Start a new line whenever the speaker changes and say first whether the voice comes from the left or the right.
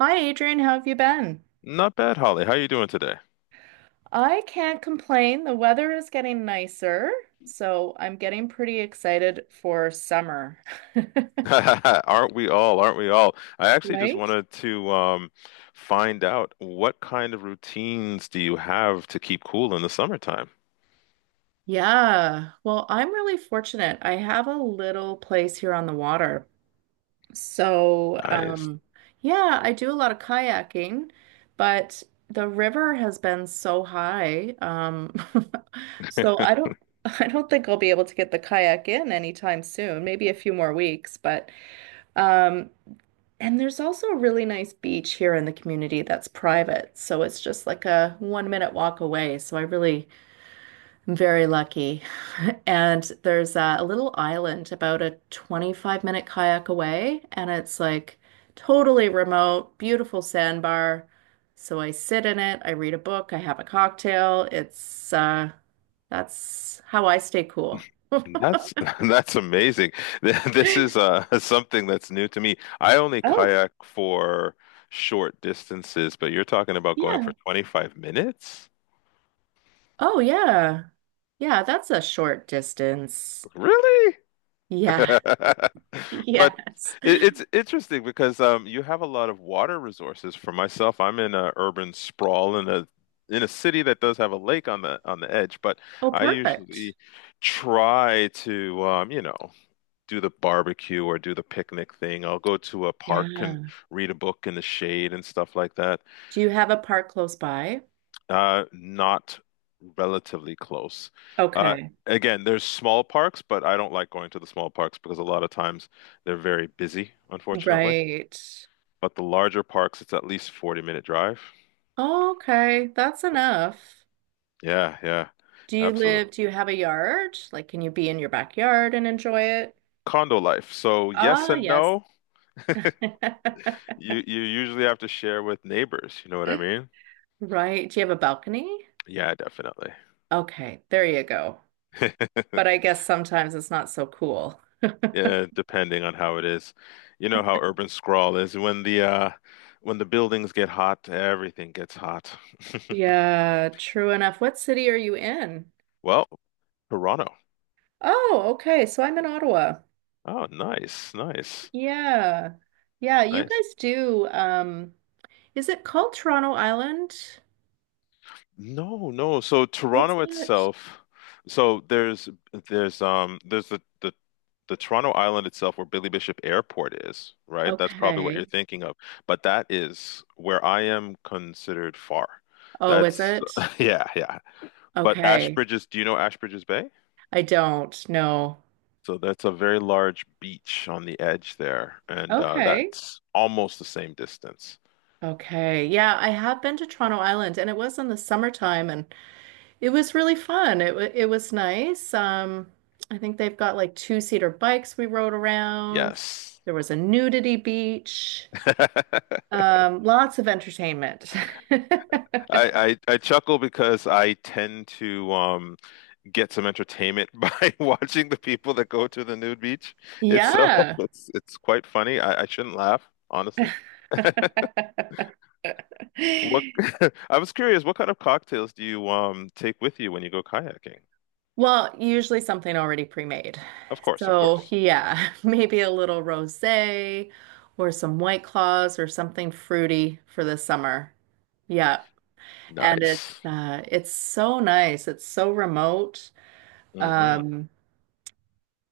right: Hi, Adrian. How have you been?
left: Not bad, Holly. How you doing today?
right: I can't complain. The weather is getting nicer, so I'm getting pretty excited for summer.
left: Aren't we all? Aren't we all? I actually just
right: Right?
left: wanted to find out what kind of routines do you have to keep cool in the summertime?
right: Yeah. Well, I'm really fortunate. I have a little place here on the water. So,
left: I,
right: yeah, I do a lot of kayaking, but the river has been so high. So I don't think I'll be able to get the kayak in anytime soon, maybe a few more weeks, but um And there's also a really nice beach here in the community that's private. So it's just like a 1 minute walk away. So I really am very lucky. And there's a little island about a 25-minute kayak away. And it's like totally remote, beautiful sandbar. So I sit in it, I read a book, I have a cocktail. It's that's how I stay cool.
left: that's that's amazing. This is something that's new to me. I only
right: Oh.
left: kayak for short distances, but you're talking about going for
right: Yeah.
left: 25 minutes?
right: Oh, yeah. Yeah, that's a short distance.
left: Really?
right: Yeah.
left: But
right: Yes.
left: it's interesting because you have a lot of water resources. For myself, I'm in a urban sprawl in a city that does have a lake on the edge, but
right: Oh,
left: I
right: perfect.
left: usually try to do the barbecue or do the picnic thing. I'll go to a park and
right: Yeah.
left: read a book in the shade and stuff like that.
right: Do you have a park close by?
left: Not relatively close. Uh,
right: Okay.
left: again, there's small parks, but I don't like going to the small parks because a lot of times they're very busy, unfortunately.
right: Right.
left: But the larger parks, it's at least 40-minute drive.
right: Oh, okay. That's enough.
left: Yeah, yeah, absolutely.
right: Do you have a yard? Like, can you be in your backyard and enjoy it?
left: Condo life. So yes
right: Ah,
left: and
right: yes.
left: no. You usually have to share with neighbors, you know what I mean?
right: Right. Do you have a balcony?
left: Yeah, definitely.
right: Okay. There you go. But I guess sometimes it's not so cool.
left: Yeah, depending on how it is. You know how urban sprawl is. When the buildings get hot, everything gets hot.
right: Yeah, true enough. What city are you in?
left: Well, Toronto.
right: Oh, okay. So I'm in Ottawa.
left: Oh, nice, nice,
right: Yeah. Yeah, you
left: nice.
right: guys do. Is it called Toronto Island?
left: No, no. So
right: What's
left: Toronto
right: that?
left: itself, so there's the Toronto Island itself where Billy Bishop Airport is, right? That's probably what you're
right: Okay.
left: thinking of. But that is where I am considered far.
right: Oh,
left: That's
right: is it?
left: yeah, yeah. But
right: Okay.
left: Ashbridges, do you know Ashbridges Bay?
right: I don't know.
left: So that's a very large beach on the edge there, and
right: Okay.
left: that's almost the same distance.
right: Okay. Yeah, I have been to Toronto Island, and it was in the summertime, and it was really fun. It was nice. I think they've got like two-seater bikes we rode around.
left: Yes.
right: There was a nudity beach. Lots of entertainment.
left: I chuckle because I tend to get some entertainment by watching the people that go to the nude beach itself.
right: Yeah.
left: It's quite funny. I shouldn't laugh, honestly. What I was curious, what kind of cocktails do you take with you when you go kayaking?
right: Well, usually something already pre-made.
left: Of course, of
right: So,
left: course.
right: yeah, maybe a little rosé or some White Claws or something fruity for the summer. Yeah. And
left: Nice.
right: it's so nice. It's so remote.
left: Hmm
right: Um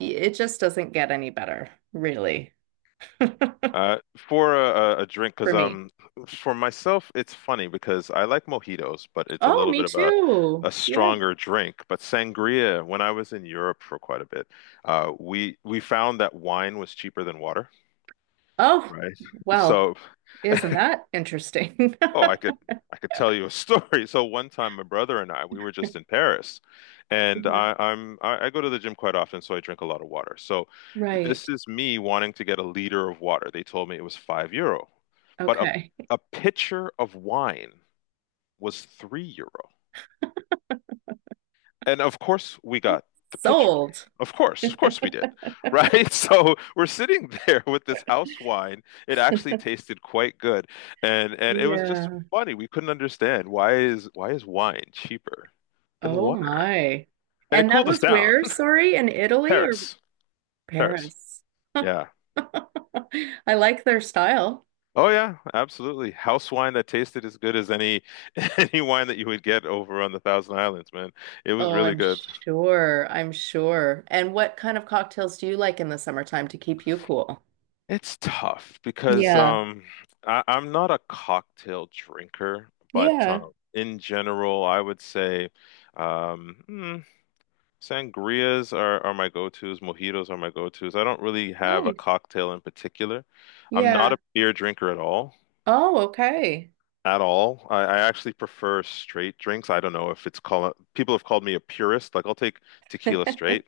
right: it just doesn't get any better, really,
left: For a drink, because
right: for me.
left: for myself, it's funny because I like mojitos, but it's a
right: Oh,
left: little
right: me
left: bit of a
right: too. Yeah.
left: stronger drink. But sangria, when I was in Europe for quite a bit, we found that wine was cheaper than water.
right: Oh,
left: Right.
right: well,
left: So,
right: isn't that interesting?
left: oh, I could I could tell you a story. So one time, my brother and I, we were just in Paris, and
right: Yeah.
left: I go to the gym quite often, so I drink a lot of water. So
right: Right.
left: this is me wanting to get a liter of water. They told me it was €5, but a
right: Okay.
left: a pitcher of wine was €3. And of course we got the picture.
right: Sold.
left: Of course we did, right? So we're sitting there with this house wine. It actually tasted quite good, and it was just
right: Yeah.
left: funny. We couldn't understand why is wine cheaper than
right: Oh
left: water?
right: my.
left: And it
right: And that
left: cooled us
right: was
left: down.
right: where, sorry, in Italy or
left: Paris, Paris,
right: Paris?
left: yeah.
right: I like their style.
left: Oh yeah, absolutely. House wine that tasted as good as any any wine that you would get over on the Thousand Islands, man. It was
right: Oh,
left: really
right: I'm
left: good.
right: sure. I'm sure. And what kind of cocktails do you like in the summertime to keep you cool?
left: It's tough because
right: Yeah.
left: I'm not a cocktail drinker, but
right: Yeah.
left: in general I would say um mm, sangrias are my go-tos, mojitos are my go-tos. I don't really have a
right: Nice.
left: cocktail in particular. I'm not
right: Yeah.
left: a beer drinker at all.
right: Oh, okay.
left: At all. I actually prefer straight drinks. I don't know if it's called people have called me a purist. Like I'll take tequila straight.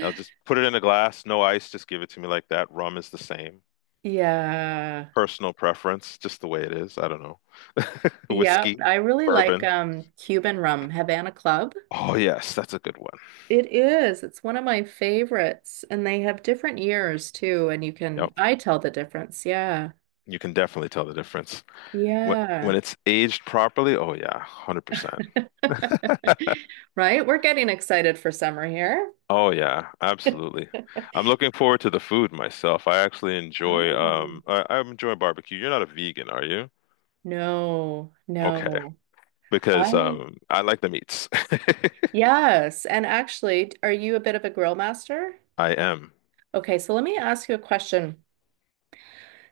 left: I'll just put it in a glass, no ice, just give it to me like that. Rum is the same.
right: Yeah.
left: Personal preference, just the way it is. I don't know.
right: Yeah.
left: Whiskey,
right: I really like
left: bourbon.
right: Cuban rum, Havana Club.
left: Oh yes, that's a good one.
right: It is. It's one of my favorites. And they have different years too. And you
left: Yep.
right: can, I tell the difference. Yeah.
left: You can definitely tell the difference. When
right: Yeah.
left: when it's aged properly, oh yeah, 100%.
right: Right? We're getting excited for summer here.
left: Oh yeah, absolutely. I'm looking forward to the food myself. I actually enjoy
right: Oh,
left: I enjoy barbecue. You're not a vegan, are you?
right: no,
left: Okay.
right: no.
left: Because
right: I,
left: I like the meats.
right: yes. And actually, are you a bit of a grill master?
left: I am.
right: Okay, so let me ask you a question.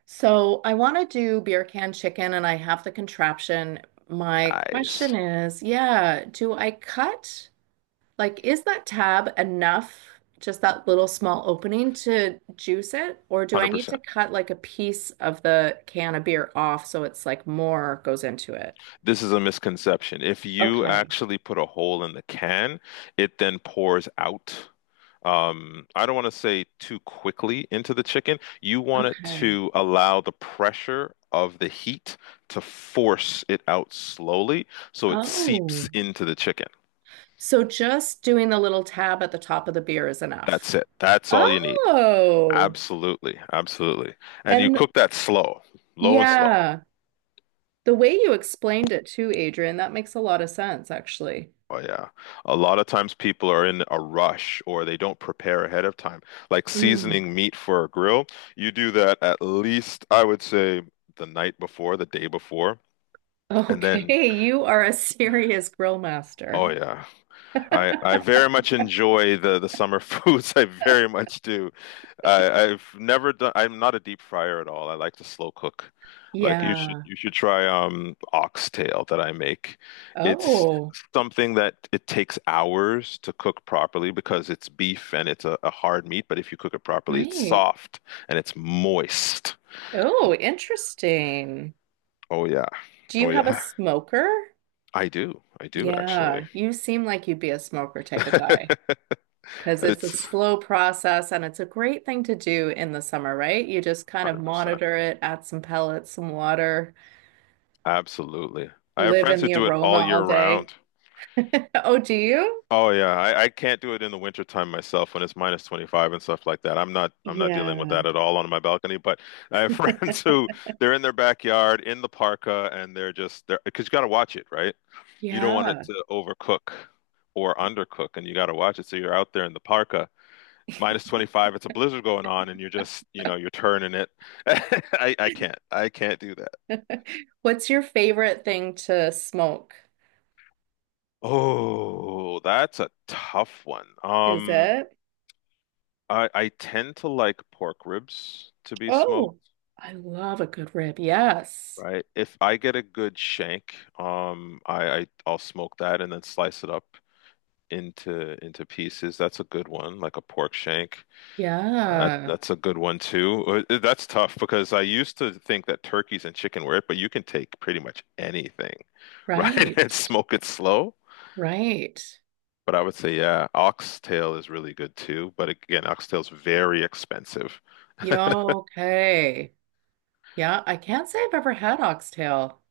right: So I want to do beer can chicken, and I have the contraption. My question
left: Nice.
right: is, yeah, do I cut? Like, is that tab enough, just that little small opening to juice it? Or do I need
left: 100%.
right: to cut like a piece of the can of beer off so it's like more goes into it?
left: This is a misconception. If you
right: Okay.
left: actually put a hole in the can, it then pours out. I don't want to say too quickly into the chicken. You want it
right: Okay.
left: to allow the pressure of the heat to force it out slowly so it seeps
right: Oh.
left: into the chicken.
right: So just doing the little tab at the top of the beer is enough.
left: That's it. That's all you need.
right: Oh.
left: Absolutely. Absolutely. And you
right: And
left: cook that slow, low and slow.
right: yeah, the way you explained it too, Adrian, that makes a lot of sense, actually.
left: Oh yeah. A lot of times people are in a rush or they don't prepare ahead of time. Like
right: Mm.
left: seasoning meat for a grill, you do that at least I would say the night before, the day before, and then
right: Okay, you are a serious grill
left: oh
right: master.
left: yeah. I very much enjoy the summer foods. I very much do. I I've never done. I'm not a deep fryer at all. I like to slow cook. Like
right: Yeah.
left: you should try oxtail that I make. It's
right: Oh,
left: something that it takes hours to cook properly because it's beef and it's a hard meat. But if you cook it properly, it's
right: right.
left: soft and it's moist.
right: Oh, interesting.
left: Oh yeah,
right: Do you
left: oh
right: have a
left: yeah.
right: smoker?
left: I do. I do actually.
right: Yeah, you seem like you'd be a smoker type of guy because it's a
left: It's
right: slow process and it's a great thing to do in the summer, right? You just kind of
left: 100%.
right: monitor it, add some pellets, some water,
left: Absolutely. I have
right: live
left: friends
right: in
left: who
right: the
left: do it
right: aroma
left: all year
right: all day.
left: round.
right: Oh, do you?
left: Oh yeah, I can't do it in the wintertime myself when it's minus 25 and stuff like that. I'm not dealing with
right: Yeah.
left: that at all on my balcony, but I have friends who they're in their backyard in the parka and they're just they're because you got to watch it, right? You don't want it
right: Yeah.
left: to overcook or undercook and you got to watch it. So you're out there in the parka, minus 25, it's a blizzard going on and you're just, you know, you're turning it. I can't. I can't do.
right: What's your favorite thing to smoke?
left: Oh, that's a tough one.
right: Is it?
left: I tend to like pork ribs to be
right: Oh,
left: smoked,
right: I love a good rib. Yes.
left: right? If I get a good shank, I I'll smoke that and then slice it up into pieces. That's a good one, like a pork shank.
right: Yeah,
left: That's a good one too. That's tough because I used to think that turkeys and chicken were it, but you can take pretty much anything, right?
right: right,
left: And smoke it slow.
right: right.
left: But I would say, yeah, oxtail is really good too. But again, oxtail's very expensive.
right: Yeah, okay. Yeah, I can't say I've ever had oxtail.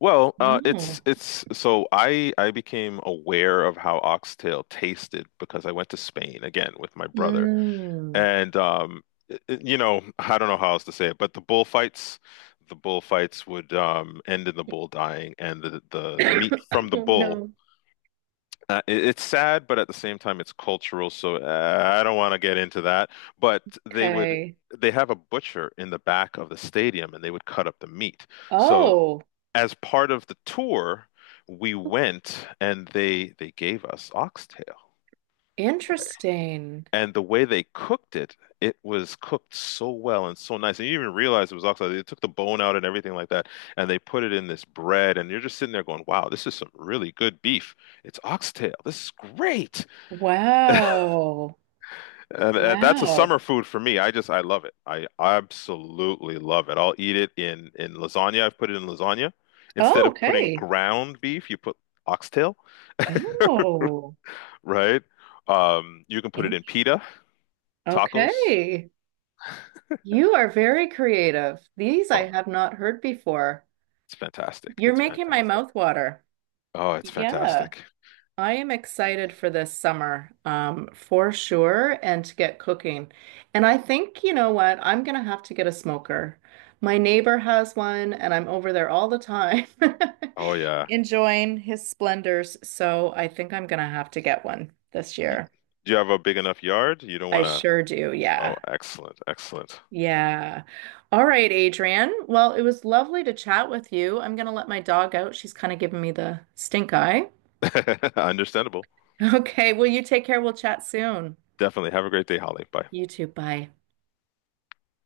right: No.
left: It's so I became aware of how oxtail tasted because I went to Spain again with my brother,
right: Mm.
left: and you know, I don't know how else to say it, but the bullfights would end in the bull dying, and the meat from the bull.
right: No.
left: It's sad, but at the same time, it's cultural, so I don't want to get into that. But
right: Okay.
left: they have a butcher in the back of the stadium, and they would cut up the meat. So
right: Oh,
left: as part of the tour, we went and they gave us oxtail.
right: interesting.
left: And the way they cooked it, it was cooked so well and so nice. And you didn't even realize it was oxtail. They took the bone out and everything like that, and they put it in this bread. And you're just sitting there going, "Wow, this is some really good beef. It's oxtail. This is great."
right: Wow.
left: And that's a summer
right: Wow.
left: food for me. I love it. I absolutely love it. I'll eat it in lasagna. I've put it in lasagna.
right: Oh,
left: Instead of putting
right: okay.
left: ground beef, you put oxtail,
right: Oh,
left: right? You can put it
right: in-
left: in pita, tacos.
right: okay. You are very creative. These I
left: Oh,
right: have not heard before.
left: it's fantastic.
right: You're
left: It's
right: making my
left: fantastic.
right: mouth water.
left: Oh, it's
right: Yeah.
left: fantastic.
right: I am excited for this summer, for sure, and to get cooking. And I think, you know what, I'm gonna have to get a smoker. My neighbor has one, and I'm over there all the time,
left: Oh yeah.
right: enjoying his splendors. So I think I'm gonna have to get one this
left: Y-
right: year.
left: Do you have a big enough yard? You don't
right: I
left: want to.
right: sure do. Yeah.
left: Oh, excellent, excellent.
right: Yeah. All right, Adrian. Well, it was lovely to chat with you. I'm gonna let my dog out. She's kind of giving me the stink eye.
left: Understandable.
right: Okay. Well, you take care. We'll chat soon.
left: Definitely. Have a great day, Holly. Bye.
right: You too. Bye.